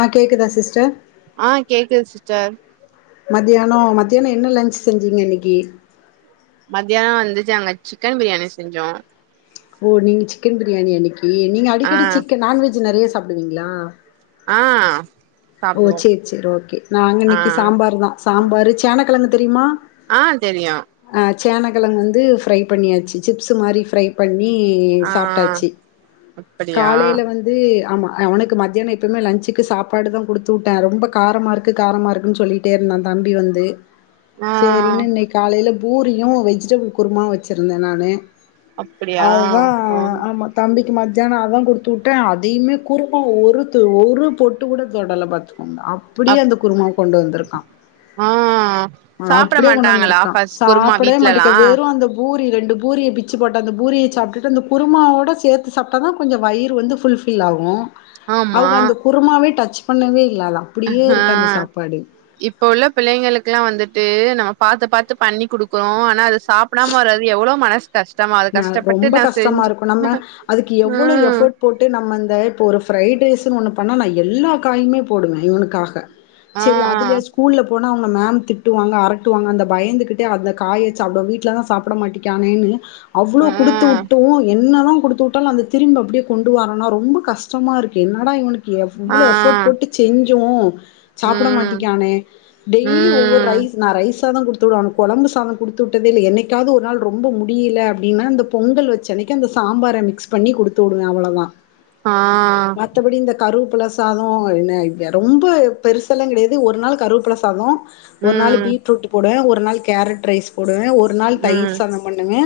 ஆ கேக்குதா சிஸ்டர் ஆ கேக்குது சிஸ்டர் மத்தியான மத்தியான என்ன லஞ்சச் செஞ்சீங்க இன்னிக்கு மத்தியான வந்து நாங்க சிக்கன் பிரியாணி செஞ்சோ ஓ நீங்க சிக்கன் பிரியாணி இன்னிக்கு நீங்க ஆ அடிக்கடி சிக்க நான்வெஜ் நெறைய சாப்புடுவீங்களா ஆ ஓ சாப்டுவோ சரி சரி ஓகே நாங்க ஆ இன்னிக்கு சாம்பார் தா சாம்பாரு சேனக்கிழங்கு தெரியுமா ஆ தெரியு அ சேனைக்கிழங்கு வந்து ஃப்ரை பண்ணியாச்சு சிப்ஸ்ு மாதிரி ஃப்ரை பண்ணி ஆ சாப்ட்டாச்சு அப்படியா காலைல வந்து வந்து ஆமா அவனுக்கு மத்தியான எப்பவுமே லன்சுக்கு சாப்பாடு தா கொடுத்து வுட்ட ரொம்ப காரமா இருக்கு காரமா இருக்குன்னு சொல்லிட்டே இருந்தா தம்பி வந்து ஆ செரின்னு இன்னிக்கு காலையில பூரியு வெஜிடபள் குருமாவு வச்சிருந்த நானு அப்படியா அதுதா ம் ஆமா தம்பிக்கு மத்தியான அதா கொடுத்து வுட்ட அதையுமே குருமா ஒரு ஒரு பொட்டு கூட தொடல பாத்துக்கோங்க அப்டியே அப் அந்த குரும கொண்டு வந்திருக்கா ஆ சாப்ட அப்டியே கொண்டு மாட்டாங்களா வந்திருக்கா ஃபஸ்ட் குருமா சாப்டவே வீட்லலா மாட்டிக்க வெறு அந்த பூரி ரெண்டு பூரிய பிச்சு போட்ட அந்த பூரிய சாப்புட்டு அந்த குருமாவோட சேர்த்து சாப்ட்டா தா கொஞ்ச வயிறு வந்து ஃபுல் பில் ஆகு ஆமா அவங்க அந்த குருமாவே டச் பண்ணவே இல்லல அ இப்ப இப்ப உள்ள பிள்ளைங்களுக்குல்லா வந்துட்டு நம்ம பாத்து பாத்து பண்ணி குடுக்குறோ ஆனா அது சாப்டாம வறது எவ்ளோ மனசு கஷ்டமா அது ந கஷ்டப்பட்டு ரொம்ப நா கஷ்டமா செஞ்சு இருக்கும் நம்ம அதுக்கு எவ்வள ம் எஃபர்ட் போட்டு நம்ம இந்த இப்போ ஒரு ஃப்ரைட் ரைஸுன்னு ஒன்னு பண்ணா நா எல்லா காயுமே போடுவ இவனுக்காக ஆ சரி அதுலய ஸ்கூல்ல போன அவங்க மேம் திட்டுவாங்க அரட்டுவாங்க அந்த பயந்துகிட்டே அந்த காயச்சு அ வீட்டு்லதா சாப்ட மாட்டிக்கியனேன்னு அவ்ளோ கொடுத்து ஆ வுட்டு என்னதா கொடுத்து விட்டாலு அந்த திரும்ப அப்டியே கொண்டு வரோன்னா ரொம்ப கஷ்டமா இருக்கு என்னடா இவனுக்கு ஆ எவ்ளோ எஃபோர்ட் போட்டு செஞ்சோ சாப்பட ம் மாட்டிக்கானே டெய்லி ஒவ்வரு ம் ரைஸ் நா ரைஸ தா கொடுத்து வ அவனுக்கு குழம்பு சாத கொடுத்து விட்டத இல்ல என்னைக்காவது ஒரு நாள் ரொம்ப முடில்ல அப்டின்னா அந்த பொங்கல் வச்ச அன்னிக்கு அந்த சாம்பார மிக்ஸ் பண்ணி கொடுத்து விடுவ அவ்ளதா ஆ மத்தபடி இந்த கருவப்பில ச சாத என்ன இது ரொம்ப பெருசெல்லா கிடையாது ஒரு நாள் கருவப்பில சாத ஒரு நாள் ம் பீட்ரூட் போடுவே ஒரு நாள் கேரட் ரைஸ் போடுவே ஒரு நாள் தயிர் ம் சாத பண்ணுவே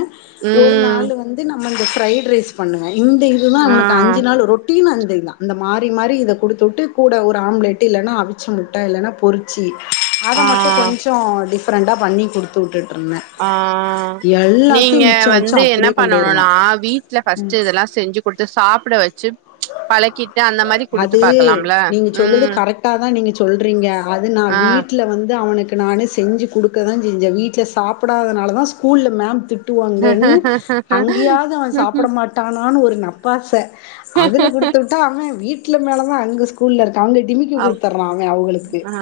ஒரு ம் நாளு வந்து நம்ம இந்த ஃப்ரைட் ரைஸ் பண்ணுவே இந்த இதுதா ஆ அவனுக்கு அஞ்சு நாள் ரொட் டின் அந்த இதுதா இந்த மாறி மாறி இத குடுத்துவுட்டு கூட ஒரு ஆம்ப்லேட்டு இல்லனா அவிச்ச முட்ட இல்லனா பொரிச் சி அத ஆ மட்டு கொஞ்ச டிஃப்ரெண்ட்டா பண்ணி குடுத்து விட்டு்ட்ருந்தே ஆ நீங்க க வச்சு வந்து என்ன அப்டியே கொண்டு வருவா பண்ணணுனா வீட்ல ஃபஸ்ட்டு இதெல்லா செஞ்சுக் குடுத்து சாப்புட வெச்சு பழக்கிட்டு அந்த மாரி குடுத்து பாக்கலாம்ல ம் ட்டா தா நீங்க சொல்றீங்க அது நா ஆ வீட்ல வந்து அவனுக் கு நானே செஞ்சு குடுக்கதா செஞ்சேஏ வீட்ல சாப்புடாதனால தா ஸ்கூல்ல மேம் திட்டுவா ங்கன்னு அங்கேயாவ்து அவ சாப்பிட மாட் டானானு ஒரு நப்பாச அதுல குடுத்து விட்டா அவ வீட்ல மேல தா அங்க ஸ்கூல்ல இருக்கா அவ்ங்க டிமிக்கி அப் குடுத்துட்றாங்க அவ்களுக்கு ஆ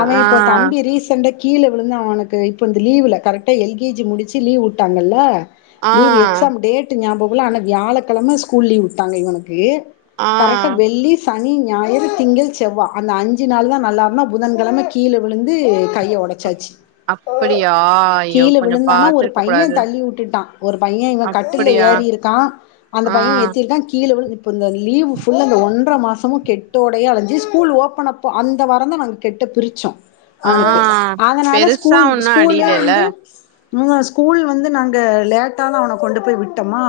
அவ ஆ இப்போ தம்பி ரீசெண்டா கீழ விழுந்தா அவனுக்கு இப்ப இந்த லீவுல கரெக்டா எல் கே ஜி முடிச்சு லீவ் வுட்டாங்கல்ல ஆ லீவு எக்ஸாம் டேட்டு ஞாபக இல்ல ஆனா வியாழக்கெழமை ஸ்கூல் லீவ் விட்டாங்க இவனுக்கு ஆ கரெக்ட்டா வெள்ளி சனி ஞாயிறு திங்கள் செவ்வ அந்த அஞ்சு நாள் தா நல்லாருந்தா புதன்கெழம கீழ விழுந்து கைய ஒடச் உடைச்சிட சாச்சு அப்படியா ஐயோ கீழ கொஞ்சோ விழுந்தானா ஒரு பாத்துருக்க பைய கூடாது தள்ளி வுட்டுட்டான் ஒரு பைய இவ கட்டில்ல அப்படியா ஏறிருக்கா அந்த பைய ஆ எத்திருக்கா கீழ விழுந்து இப்ப இந்த லீவு ஃபுல்லு அந்த ஒன்ற மாசமு கெட்டோடையா அழஞ்சி ஸ்கூல் ஓப்பன் அப்போ அந்த வரந்தா நாங்க [inaudible] கெட்ட பிரிச்சோ ஆ அவனுக்கு அதனால பெருசா ஸ்கூல் ஒன்னு ஸ்கூலே அடியிலல்ல வந்து இவுங்க ஸ்கூல் வந்து நாங்க லேட்டா தா அவன கொண்டு போய் விட்டம்மா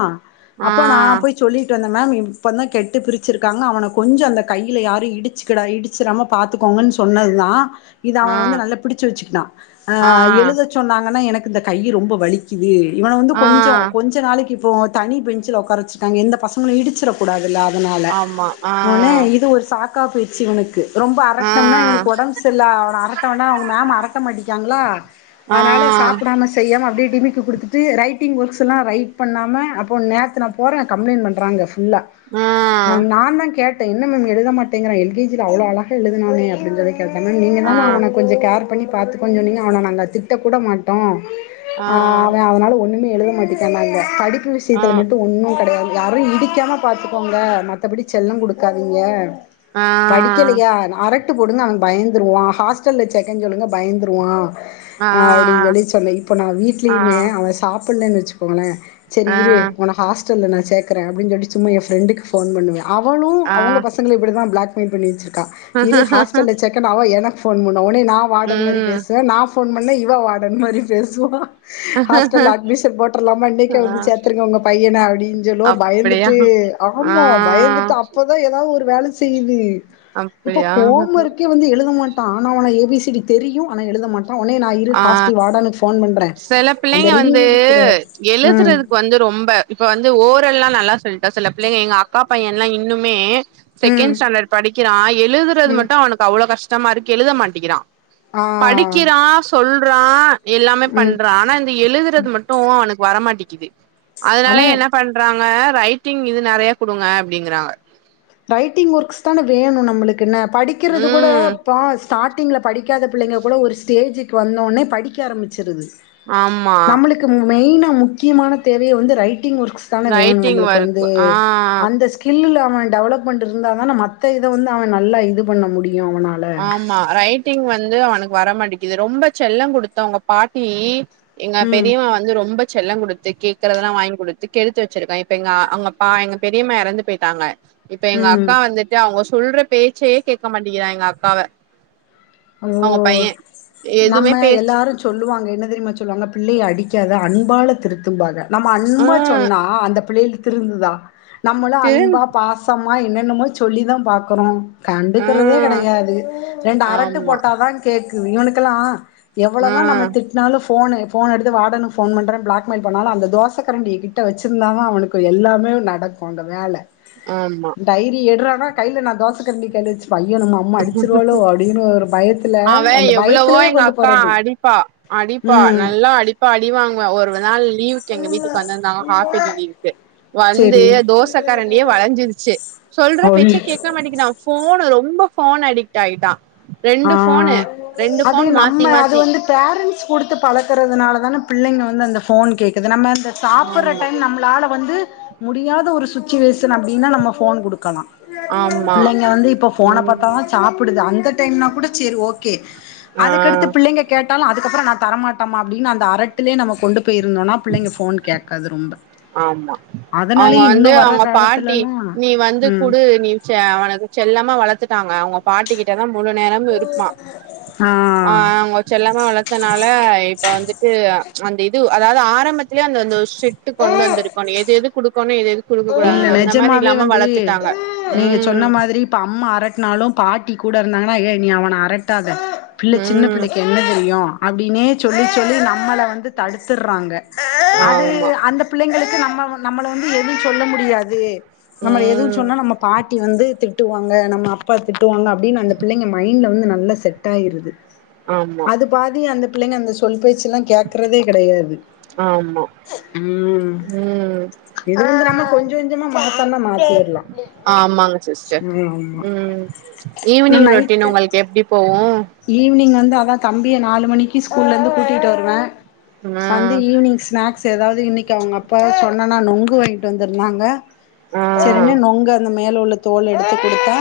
ஆ அப்போ நா போய் சொல்லிட்டு வந்தே மேம் இப்பந்தா கெட்டு பிரிச்சிருக்காங்க அவன கொஞ்ச அந்த கையில யாரு இடிச்சு க்குடா இடிச்சிராம பாத்துக்கோங்கன் சொன்னதுதா இத அவ ஆ வந்து நல்லா பிடிச்ச வச்சிக்கினா அ ஆ எழுத சொன்னாங்கனா எனக்கு இந்த கையி ரொம்ப வலி க்கிது இவன வந்து ஆ கொஞ்ச கொஞ்ச நாளைக்கு இப்போ தனி பெஞ்ச்சுல ஒக்க்கார வெச்சுருக்காங்க எந்த பசங்களு இடிச்சிறக் கூடாதுல அதனால ஆமா ஆ ஒடனே இது ஒரு சாக்கா போயிருச்சு இவனுக்கு ரொம்ப ஆ அரட்டணம்னா இவனுக்கு ஒடம்பு செரியில்ல அவன அரட்ட வேணா அவ்ங்க மேம் அரட்ட மாட்டிக்காங்ளா ஆ ஆ அதனால சாப்புடாம செய்யாம அப்டியே டிமிக் க்கு குடுத்துட்டு ரைட்டிங் ஒர்க்ஸுலா ரைட் பண்ணாம அப்போ நேத்து நா போறே கம்ப்ளைண்ட் பண்றாங்க ஃபுல்லா ஆ மேம் நாந்தா கேட்டே என்ன மேம் எழுத மாட்டிங்கிறா எல் கே ‌ஜி ல அவ்ளோ அழகா எழுதுனானே அப்டின்றத கேர் பண்ணா நீங்க தா ஆ ஆ ஆ மேம் அவன கொஞ்ச கேர் பண்ணி பாத்துகோன் சொன்னிங்க அவன நாங்க திட்ட கூட மாட்டோ ஆ அவெ அதனால ஒன்னுமே எழுத மாட்டிட்டானாங்க படிப்பு விஷ்யத்துல மட்டு ஒன்னு கெடையாது யாரு இடிக்காம பாத்துக்கோங்க மத்தபடி செல்ல குடுக்காதீங்க ஆ அடிக்கலையா நா அரட்டு போடுங்க அவ பயந்துருவா ஹாஸ்டல்ல செக்கேன் சொல்லுங்க பயந்துருவா அப்டின் சொல்லி சொன்னே இப்ப நா ஆ வீட்லயுமே அவ சாப்பிட்லன் வெச்சுக்கோங்களே சேரி ஆ இரு ஒன்ன ஹாஸ்டல்ல நா சேக்குறே அப்டின் சொல்லிட்டு சும்மா எ ஃப்ரெண்டுக்கு ஃபோன் பண்ணுவே அவளு ஆ அவுங்க பசங் கள் இப்டி தா பிளாக் மெயில் பண்ணி வெச்சிருக்கா இரு ஹாஸ்டல்ல செக்கேனு அவ எனக்கு ஃபோன் பண்ணா ஒட்னே நா வார்டன் மாரி ம் பேசுவே நா ஃபோன் பண்ணா இவ வார்டன் மாரி பேசுவா ஹாஸ்டல்ல அட்மிஷன் போட்றலாமா இன்னைக்கே ஆ வந்து சேத்துருங்க ஒங்க பையன அப்டின் சொல்லுவா அப்டியா பயந்துட்டு ஆ ஆமா பயந்துட்டு அப்பதா எதாவ்து ஒரு வேல செய்யுது இப்ப அப்டியா ஹோம் ஒர்கே வந்து எழுத மாட் டா ஆனா ஆவனா ஏ பி சி டி தெரியு ஆனா எழுத மாட்டா ஒனே நா இரு ஆ ஹாஸ்டல் வார்டனுக்கு ஃபோன் பண்றே சில அந்த பிள்ளைங்க ரிங் வந்து அடிக்கிற ம் எழுதுறதுக்கு வந்து ரொம்ப இப்ப வந்து ஓரெல்லா நல்லா சொல்லிட்டா சில பிள்ளைங்க எங்க அக்கா பைய எல்லா இன்னுமே ம் செகண்ட் ஸ்டாண்டர்ட் படிக்கிறா எழுதுறது ம் மட்டு அவனுக்கு அவ்ளோ கஷ்டமா இருக்கு எழுத மாட்டேக்கிறா ஆ படிக்கிறா சொல்றா எல்லாமே ம் பண்றா ஆனா இந்த எழுதுறது மட்டு டு அவனுக்கு வரமாட்டிங்குது அதனால ஆனா என்ன பண் பண்றாங்க ரைட்டிங் இது நெறைய குடுங்க அப்டிங்கறாங்க ரைட்டிங் ஒர்க்ஸ் தானே வேணு நம்மளுக்கு என்ன படிக்கிறது கூட ம் இப்போ ஸ்டார்ட்டிங்கில்ல படிக்காத பிள்ளைங்க கூட ஒரு ஸ்டேஜக்கு வந்தோனே படிக்க ஆரம்பிச்சிருது ஆமா மெயின்னா முக்கியமான தேவையே வந்து ரைட்டிங் ஒர்க்ஸ் தானே வேணு ரைட்டிங் நம்மளுக்கு ஒர்க் வந்து ஆ அந்த ஸ்கில்லுல அவ டெவலப்மெண்ட் இருந்தா தானே மத்த இத வந்து அவ நல்லா இது பண்ண முடியு அவனால ஆமா ரைட்டிங் வந்து அவனுக்கு வரமாட்டேக்கிது ரொம்ப செல்லோ குடுத்து அவங்க பாட்டி எங்க ம் பெரியவ ரொம்ப செல்லோ குடுத்து கேக்குறதெல்லா வாங்கி குடுத்து கெடுத்து வெச்சிருக்க இப்ப அங்கப்ப எங்க பெரியம்மா எறந்து போய் ட்டாங்க இப்ப எங்க ம் அக்கா வந்துட்டு அவங்க சொல்ற பேச்சே கேக்க மாட்டேங்கிறா எங்க அக்காவ ஓ அவங்க பைய எதுமே நம்ம பேச எல்லாரு சொல்லுவாங்க என்ன தெரியுமா சொல்லுவாங்க பிள்ளைய அடிக்காத அன்பால திருத்தும்பாக நம்ம ஆ அன்பா சொன்னா அந்த பிள்ளைல திருந்துதா நம்மள திரு அன்பா பாச த்தமா என்னென்னமோ சொல்லி தா பாக்கறோ ஆ கண்டுக்கறதே கெடையாது ரெண்டு அர ஆமா ஆ கேக்குது இவனுக்கெல்லா ஆ எவ்ளதா நம்ம திட் னாலு ஃபோனு ஃபோனு எடுத்து வாடனுக்கு ஃபோன் பண்ணுறன்னு பிளாக்மெயில் பண்ணாலு அந்த தோசக்கரண்ட கிட்ட வெச்சிருந்த தா அவனுக்கு எல்லாமே நடக்கு அங்க வேல ஆமா டைரி எட்றான்னா கையில் நா தோச கரண்டி கையில வெச்சிப்ப ஐய்யோ நம்ம அம்மா அடிச்சிருவாளோ அப்டின்னு அவ எவளவோ எங்க அக்கா போறது அடிப்பா அடிப்பா ம் நல்லா அடிப் ப்பா அடிவாங்குவா ஒரு நாள் லீவுக்கு எங்க வீட்டுக்கு வந்திருந்தாங்க ஆப்பேலி லீவ் வந்து சேரி தோச கரண்டியே வலஞ்சிருச்சு சொல்ற பேச்சே கேக் கமாட்டங்கிறா ஃபோனு ரொம்ப ஃபோனு அடிக்ட் ஆயிட்டா ஆ ரெண்டு ஃபோனு ரெண்டு அது ஃபோனு நம்ம மாத்தி அது மாத்தி வந்து பேரண்ட்ஸ் குடுத்து பழக்கறதுனால தானே பிள்ளிங்க வந்து அந்த ஃபோன் கேக்குது நம்ம அந்த சாப்பிட்ற ஆமா டைம் நம்மளால வந்து முடியாத ஒரு சுச்சுவேஷன் அப்டின்னா நம்ம ஃபோன் குடுக்கலா ஆமா புள்ளிங்க வந்து இப்ப போன பாத்தாதா ம் வந்து சாப்பிடுது அந்த டைம்னா கூட சேரி ஓ கே ஆ அதுக்கடுத்து பிள்ளிக கேட்டாலு அதுக்கப்றோ நா தரமாட்ட அப்டின்னு அந்த அறட்டிலே நம்ம கொண்டு இருந்தோனா புள்ளிங்க ஃபோன் கேக்காது ரொம்ப ஆமா அவங்க அதனாலயே இன்னு வந்து வர்ற அவங்க பாட்டி காலத்துலலா நீ வந்து ம் குடு நீ செ அவன செல்லமா வளத்துட்டாங்க அவங்க பாட்டி கிட்டதா முழு நேரமு இருப்பா ஆ அவங்க செல்லாம வளத் தனால இப்ப வந்துட்டு அந்த இது அதாவது ஆரம்பத்திலயே அந்த ஸ் ட்டு கொண்டு வந்திருக்கனு எது எது குடுக்கணு எது எது குடுக்க இல்ல கூடாதுன்னு அந்த மாரி நெஜமாவே இல்லாம வந்து வளத்துட்டாங்க நீங்க ம் சொன்ன மாதிரி இப்ப அம்மா அரட்டினாலு பாட்டி கூட இருந்தாங்கன்னா ஏய் நீ அவன அரட்டாத பிள்ள சின்ன ம் பிள்ளிக் என்ன தெரியு அப்டின்னே சொல்லி சொல்லி நம்மள வந்து தடுத்துர்றாங்க அது ஆமா அந்த பிள்ளைகளுக்கு நம்ம வ நம்மல வந்து எது சொல்ல முடியாது நம்முல எதுவு ம் சொன்னா நம்ம பாட்டி வந்து திட்டுவாங்க நம்ம அப்பா திட்டுவாங்க அப்டின்னு அந்த பிள்ளிங்க மைண்டுல வந்து நல்ல செட் ஆயிருது ஆமா அது பாதி அந்த பிள்ளைங்க அந்த சொல்பேச்சு எல்லா கெக்கறதே கெடையாது ஆமா ம் ம் இது வந்து நம்ம கொஞ்ச கொஞ்சமா மாத்தன்னா மாத்திலா உம் இன்னு ஈவினிங் ரொட்டின் நைட்டு உங்கள் போவோ ஈவினிங் வந்து அதா தம்பிய நாலு மணிக்கு ஸ்கூல்ல இருந்து கூட்டிட்டு வருவே வந்து ம் ஈவினிங் ஸ்நாக் ஸ் எதாவது இன்னிக்கு அவுங்க அப்பா சொன்னனா நுங்கு வாங்கிட்டு வந்திருந்தாங்க ஆ சேரினு நூங்கு அந்த மேல உள்ள தோல் எடுத்து குடுத்தா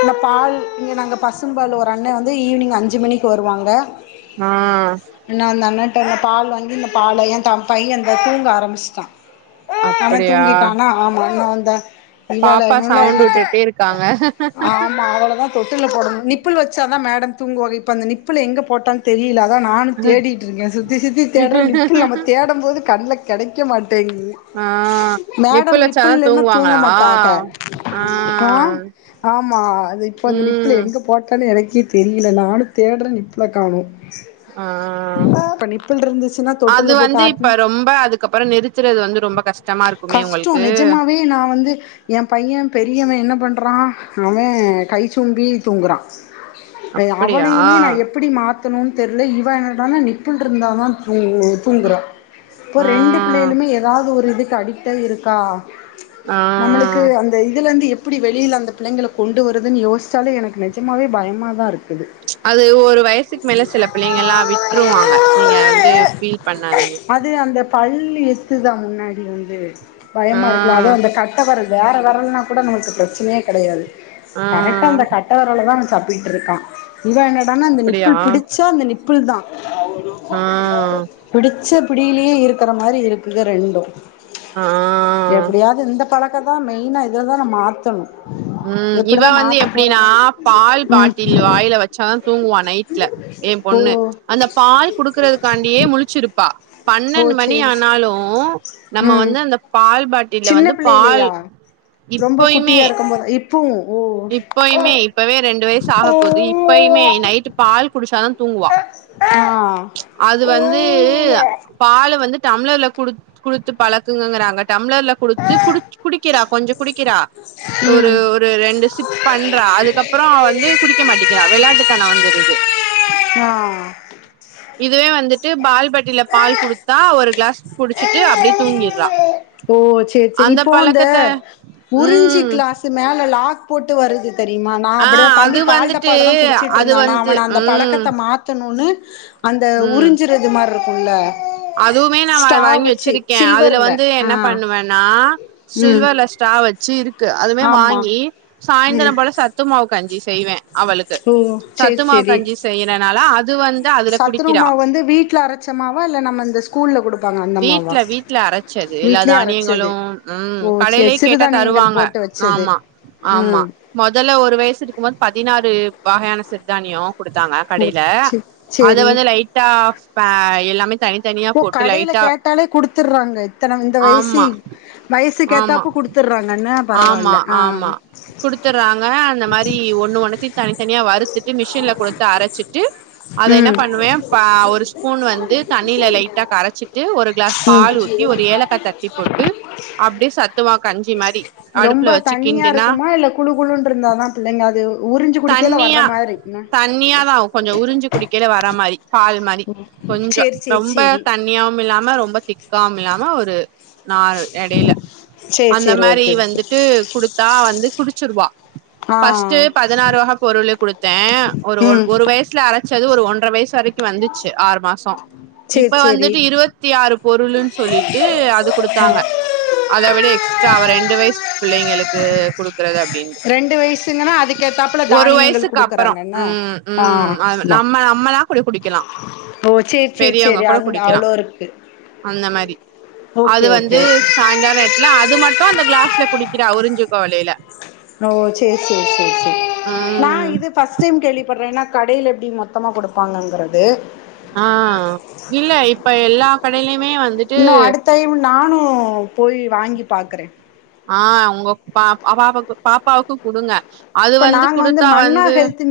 இன்னு பால் இங்க நாங்க பசும் பால் ஒரு அண்ண வந்து ஈவினிங் அஞ்சு மணிக்கு வருவாங்க ஆ இன்னு அந்த அண்ணன்ட அந்த பால் வாங்கி இந்த பால் ஏன் த பைய இந்த தூங்க ஆரமிஸ்டா அவ அப்படியா தூங்கிட்டானா ஆமா அண்ண வந்தா இவால பாப்பா இவத் சவுண்ட் என்னத்துக் வுட்டுட்டே ஆமா அவளதா தொடில்ல போடனு நிப்புல் வச்சா தா மேடம் தூங்கு வாங்க இப்போ அந்த நிப்பில் எங்க போட்டா தெரியில அதா நானு இருக்காங்க தேடிட்டு இருக்கே சுத்தி சுத்தி தேட்ற நிப்புல் நம்ம தேடும் போது கண்ல கெடைக்க மாட்டேங்குது ஆ மேடம் நிப்புல நிப்புல் வச்சாதா இல்லனா தூங்க தூங்குவாங்களா மாட்டங்க ஆ ஆமா அது இப்ப அந்த நிப்புல் ம் எங்க போட்டன்னு எனக்கே தெரியில நானு தேட்ற நிப்புல காணோ ஆ இப்ப நிப்பிள் இருந்துச்சுன்னா தொட்டில்ல அது போட்டு வந்து இப்ப ஆட்னா ரொம்ப அதுக்கப்பறோ நிறுத்துறது வந்து ரொம்ப கஷ் கஷ்டோ நெஜமாவே நா வந்து எ பைய பெரியவ என்ன பண்றா அவ கைச்சும்பி தூங்குறா ஏ அப்படியா அவனையுமே நா எப்பிடி மாத்தனு தெர்ல இவ இன்னடான நிப்புல் இருந்தா தா தூ ங்குறா இப்போ ஆ ரெண்டு பிள்ளைகளுமே ஏதாவது ஒரு இதுக்கு அடிக்டாகி இருக்கா ஆ நம்முளுக்கு அந்த இதுல இருந்து எப்பிடி வெளியில அந்த பிள்ளங்களை கொண்டு வருதுன் யோசிச்சாலே எனக் நிஜமாவே பயமாக தா இருக் அது ஒரு வயசுக்கு மேல சில பிள்ளைங்கல்லா விட்ருவாங்க நீங்க வந்து ஃபீல் பண்ணாதீங்க அது அந்த பல் எத்துதா முன்னாடி வந்து ஆ பயமா இருக்குல அதுவு அந்த க ட்ட வெரல் வேற வெரல்னா கூட நமக்கு பிரச்சனையே கிடையாது ஆ கரெக்டா அந்த கட்ட வெரலதா அவன் சப்பிட்டு இருக்கா இவ என்னடான்னா அந்த அப்படியா நிப்புள் பிடிச்சா அந்த நிப்புள் தா ஆ பிடிச்ச பிடியிலே இருக்கிற மாரி இருக்குது ரெண்டு ஆ எப்டியாது இந்த பழக்கதா மெயினா இதுலதா நா மாத்தணு உம் இவ எப்டிதா வந்து மாத்த எப்டினா போறனோ பால் ம் பாட்டில் வாயில வெச்சாதா தூங்குவா நைட்ல என் ஓ பொண்ணு அந்த பால் குடுக்கறதுக்காண்டியே முளிச்சிருப்பா ஓ பன்னெண்டு மணி சேரி ஆனாலு நம்ம ம் வந்து அந்த பால் பாட் டில்ல சின்ன வந்து பால் பிள்ளையிலயா ரொம்ப இப்பயுமே [unintelligible] இப்பவு ஓ இப்பயுமே இப்பவே ரெண்டு வய்சு ஆக போகுது இப்பயுமே நைட்டு் பால் குடிச்சாதா தூங்குவா ஆ அது வந்து பால் வந்து டம்ளர்ல குடு குடுத்து பழக்குங்கங்கறாங்க டம்ளர்ல குடுத்து குடி குடிக்கிறா கொஞ்ச குடிக்கிறா ஒரு ம் ஒ ரு ரெண்டு சிப் பண்றா அதுக்கப்புறோ அவ வந்து குடிக்க மாட்டிங்கிறா விளாட்டுத்தனோ வந்துருது ஆ இதுவே வந்துட்டு பால்பாட்டில பால் ஆ குடுத்தா ஒரு க்ளாஸ் குடிச்சிட்டு அப்டே தூங்கிற்றா ஓ சேர் செரி இப்போ அந்த உறிஞ்சி ம் க்ளாஸு மேல லாக் போட்டு வருது தெரியுமா நா ஆ அப்படிதா தம்பி அது வந்துட்டு பால்டப்பால தா அது குடிச்சிட்ருந்தா நா வந்து அவன அந்த ம் பழக்கத்த மாத் தணூனு அந்த ம் உறிஞ்சுறது மார்ருக்குல்ல அதுவுமே நா வா ஸ்ட்ரா வாங்கி வெச்சு வச்சிருக்கே அதுல சில்வர்ல வந்து என்ன ஆ பண்ணுவன்னா ம் சில்வர்ல ஸ்ட்ரா வெச்சு இரு க்கு அதுமே ஆமா வாங்கி ம் சாய்ந்திரம் போல சத்து மாவு கஞ்சி செய்வே அவளுக்கு ஓ சேரி சத்துமாவு சேரி கஞ்சி செய்யறனால அது வந்து அதுல குடி த்து மா வந்து வீட்ல அரச்ச மாவ இல்ல நம்மந்த வீட்ல வீட்ல அரச்சது எல்லா வீட்லயே தானியங்களு அரச்சது ம் ஓ சேரி கடையிலே கேட்டா சிறுதானியங்கள் தருவாங்க போட்டு வச்சது ஆமா ஆமா ம் மொதல்ல ஒரு வயசு இருக்கும்போத் பதினாறு வகையான சிறத்தானியோ குடுத்தாங்க கடைல ச்சு அது சேரி வந்து லைட்டா அ எல்லாமே தனித்தனியா ஓ போட்டு லைட் கடையில கேட்டாலே குடுத்துற்றாங்க இத்தன இந்த வயசு ஆமா வயசுக் ஆமா கேத்தாப்ப குடுத்துடுறாங்கன்ன ஆமா ஆமா குடுத்துறாங்க அந்த மாரி ஒண்ணு ஒண்ணுத்தி தனித்தனியா வறு த்துட்டு மிஷின்ல குடுத்து அரச்சிட்டு அத என்ன ம் பண்ணுவே அ ஒரு ஸ்பூன் வந்து தண்ணியில லைட்டா கரச்சு ட்டு ஒரு க்ளாஸ் ம் பால் ஊத்தி ஒரு ஏலக்கா தட்டி போட்டு அப்டே சத்துமாவ் கஞ்சி மாரி அடுப்புல ரொம்ப வச்சு தண்ணியா கிண்டுனா இருக்குமா இல்ல குழு குழுன்ட்ருந்தாதா பிள்ளைங்க அது உறிஞ்சு குடிக்கைல வர்ற தண்ணியா மாரி என்ன தண்ணியாதா கொஞ்சோ உறிஞ்சு குடிக்கெல வர மாரி பால் மாரி கொஞ்சோ சேரி சேரி ரொம்ப சேரி தண்ணியாவுமில்லாம ரொம்ப திக்காவுமில்லாம ஒரு நால் எடையில சேரி அந்த சேரி மாரி ஓகே ஓகே வந்துட்டு குடுத்தா வந்து குடிச்சிருவா ஆ ஃபஸ்ட்டு பதினாறு வக பொருளு குடுத்தே ஒரு ஒ ம் ஒரு வயசுல அர ச்சது ஒரு ஒன்ற வய்சு வரைக்கு வந்துச்சு ஆறு மாசோ சேரி இப்ப சேரி வந்துட்டு இருவத்தி ஆறு பொருளுன் சொல்லிட்டு அது ஆ குடுத்தாங்க அத விட எக்ஸ்ட்ரா அவ ரெண்டு வய்சு பிள்ளைங்களுக்கு குடுக்குறது அப்டின் ரெண்டு வய்சுங்கன்னா அதுக் கேத்தாப்புல தானியங்கள் வயசுக்கு அப்பறோ குடுக்குறாங்கன்னா ம் ஆ ம் அது இதா நம்ம நம்மளா கூட குடிக்கலா ஓ செர் செர் பெரியவங்க செரி கூட அந் குடிக்கலா அவ்ளோ இருக்கு அந்த மாரி ஓகே ஓகே ஓகே சாயங்கால் நேர்த்துல அது மட்டு அந்த க்ளாஸ்ல குடிக்கிற உறிஞ்சு குவளைல ஓ சே சே சே சே நா ம் இது ஃபஸ்ட் டைம் கேள்விப்பட்றே ஏனா கடைல எப்டி மொத்தமா குடுப்பாங்கங்கிறது ஆ இல்ல இப்ப எல்லா கடைலயுமே வந்து இன்னு அடுத்த டைம் நானு போய் வாங்கி பாக்குறே ஆ உங்க பா பாப்பாக்கு பாப்பாவுக்கு குடுங்க அது இப்ப வந்து நாங்க குடுத்தா மன்னா வந்து ஹெல்த்